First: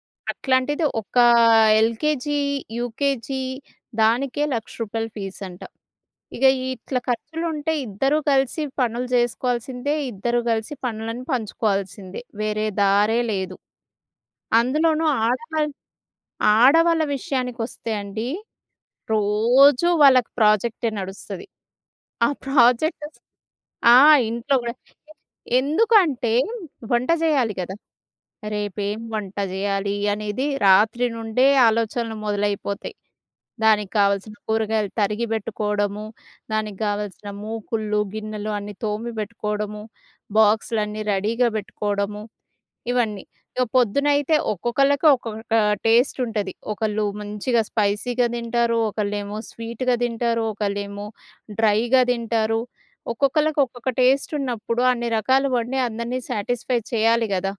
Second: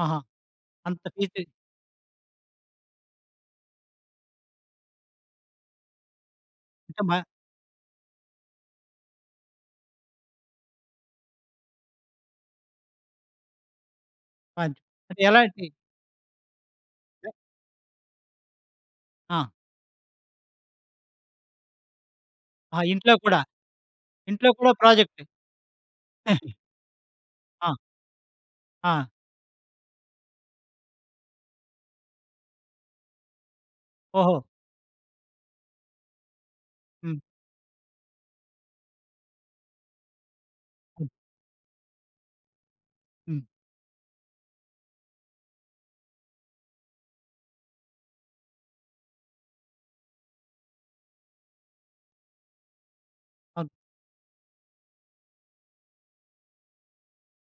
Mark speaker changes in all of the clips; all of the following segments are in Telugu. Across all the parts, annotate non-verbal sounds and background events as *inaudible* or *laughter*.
Speaker 1: ఆహా!
Speaker 2: అట్లాంటిది
Speaker 1: అంత
Speaker 2: ఒక
Speaker 1: ఫీస్‌జు
Speaker 2: ఎల్‌కేజీ, యూకేజీ దానికే రూ. 1,00,000 ఫీస్ అంట. ఇగ ఈ ఇట్ల
Speaker 1: అంటే‌ మా
Speaker 2: ఖర్చులుంటే, ఇద్దరూ కలిసి పనులు జేసుకోవాల్సిందే, ఇద్దరూ కలిసి పనులను పంచుకోవాల్సిందే. వేరే దారే లేదు.
Speaker 1: మంచ్
Speaker 2: అందులోనూ
Speaker 1: అంటే ఎలాంటి
Speaker 2: ఆడవాళ్ళు ఆడవాళ్ళ విషయానికొస్తే అండి,
Speaker 1: ఆ!
Speaker 2: రోజూ వాళ్ళకి ప్రాజెక్టే నడుస్తది. ఆ
Speaker 1: ఆహా! ఇంట్లో
Speaker 2: ప్రాజెక్ట‌సలస్
Speaker 1: కూడా.
Speaker 2: ఆ!
Speaker 1: ఇంట్లో
Speaker 2: ఇంట్లో
Speaker 1: కూడా
Speaker 2: గూడా
Speaker 1: ప్రాజెక్ట్.
Speaker 2: ఎందుకంటే,
Speaker 1: *chuckles*
Speaker 2: వంట చేయాలి
Speaker 1: ఆ!
Speaker 2: గదా! రేపేం
Speaker 1: ఆ!
Speaker 2: వంట జేయాలి, అనేది రాత్రి నుండే ఆలోచనలు మొదలైపోతాయి. దానికి గావాల్సిన
Speaker 1: ఓహో!
Speaker 2: కూరగాయలు తరిగి బెట్టుకోవడము, దానికి
Speaker 1: హ్మ్.
Speaker 2: గావాల్సిన మూకుళ్ళు, గిన్నెలు అన్నీ తోమి బెట్టుకోవడము, బాక్సులన్నీ
Speaker 1: హ్మ్.
Speaker 2: రెడీగా బెట్టుకోవడము ఇవన్నీ.
Speaker 1: హ్మ్.
Speaker 2: ఇగ పొద్దునైతే ఒక్కొక్కళ్ళకి, ఒక్కొక్క టేస్ట్ ఉంటది. ఒకళ్ళు మంచిగా స్పైసీగా దింటారు, ఒకళ్ళేమో స్వీట్‌గా దింటారు, ఒకళ్ళేమో డ్రైగా దింటారు. ఒక్కొక్కళ్ళకి,
Speaker 1: అవును.
Speaker 2: ఒక్కొక్క టేస్ట్ ఉన్నప్పుడు అన్ని రకాలు వండి అందరిని సాటిస్ఫై చేయాలి గదా!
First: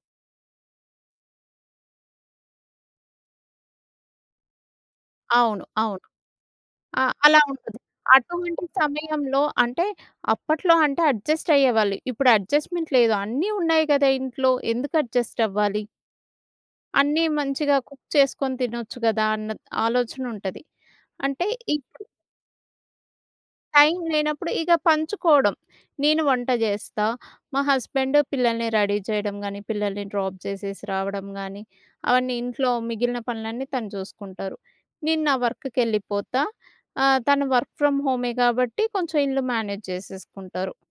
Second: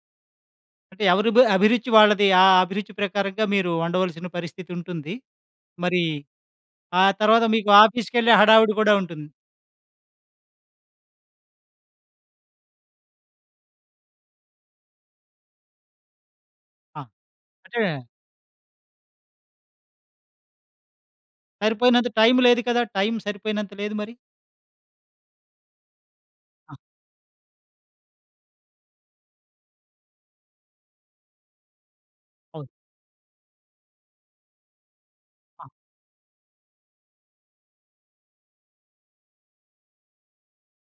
Speaker 1: అంటే ఎవరు‌ బ్ అభిరుచి వాళ్ళది. ఆ! అభిరుచి ప్రకారంగా మీరు వండవలసిన పరిస్థితి ఉంటుంది.
Speaker 2: అవును.
Speaker 1: మరి
Speaker 2: అవును. ఆ!
Speaker 1: ఆ
Speaker 2: అలా
Speaker 1: తరువాత మీకు
Speaker 2: ఉంటుంది.
Speaker 1: ఆఫీస్‌కేళ్ళే
Speaker 2: అటువంటి
Speaker 1: హడావిడి కూడా ఉంటుంది.
Speaker 2: సమయంలో అంటే, అప్పట్లో అంటే అడ్జస్ట్ అయ్యేవాళ్ళు. ఇప్పుడు అడ్జస్ట్మెంట్ లేదు, అన్నీ ఉన్నాయి గదా! ఇంట్లో ఎందుకు అడ్జస్ట్ అవ్వాలి?
Speaker 1: ఆ!
Speaker 2: అన్నీ మంచిగా
Speaker 1: అంటే
Speaker 2: కుక్ చేసుకొని తినొచ్చు గదా! అన్న త్ ఆలోచన ఉంటది. అంటే ఇపుడు
Speaker 1: సరిపోయినంత టైమ్ లేదు కదా! టైమ్ సరిపోయినంత లేదు
Speaker 2: టైమ్
Speaker 1: మరి?
Speaker 2: లేనప్పుడు ఇగ పంచుకోవడం. నేను వంట
Speaker 1: ఆ!
Speaker 2: జేస్తా. మా హస్బెండ్ పిల్లల్ని రెడీ చేయడం గానీ, పిల్లల్ని డ్రాప్ జేసేసి రావడం గానీ అవన్నీ
Speaker 1: అవును.
Speaker 2: ఇంట్లో మిగిలిన పనులన్నీ తను జూసుకుంటారు. నేను నా
Speaker 1: ఆ!
Speaker 2: వర్క్‌కేళ్ళిపోతా ఆహ్, తను వర్క్ ఫ్రమ్ హోమే గాబట్టి కొంచెం ఇల్లు మేనేజ్ జేసేసుకుంటారు.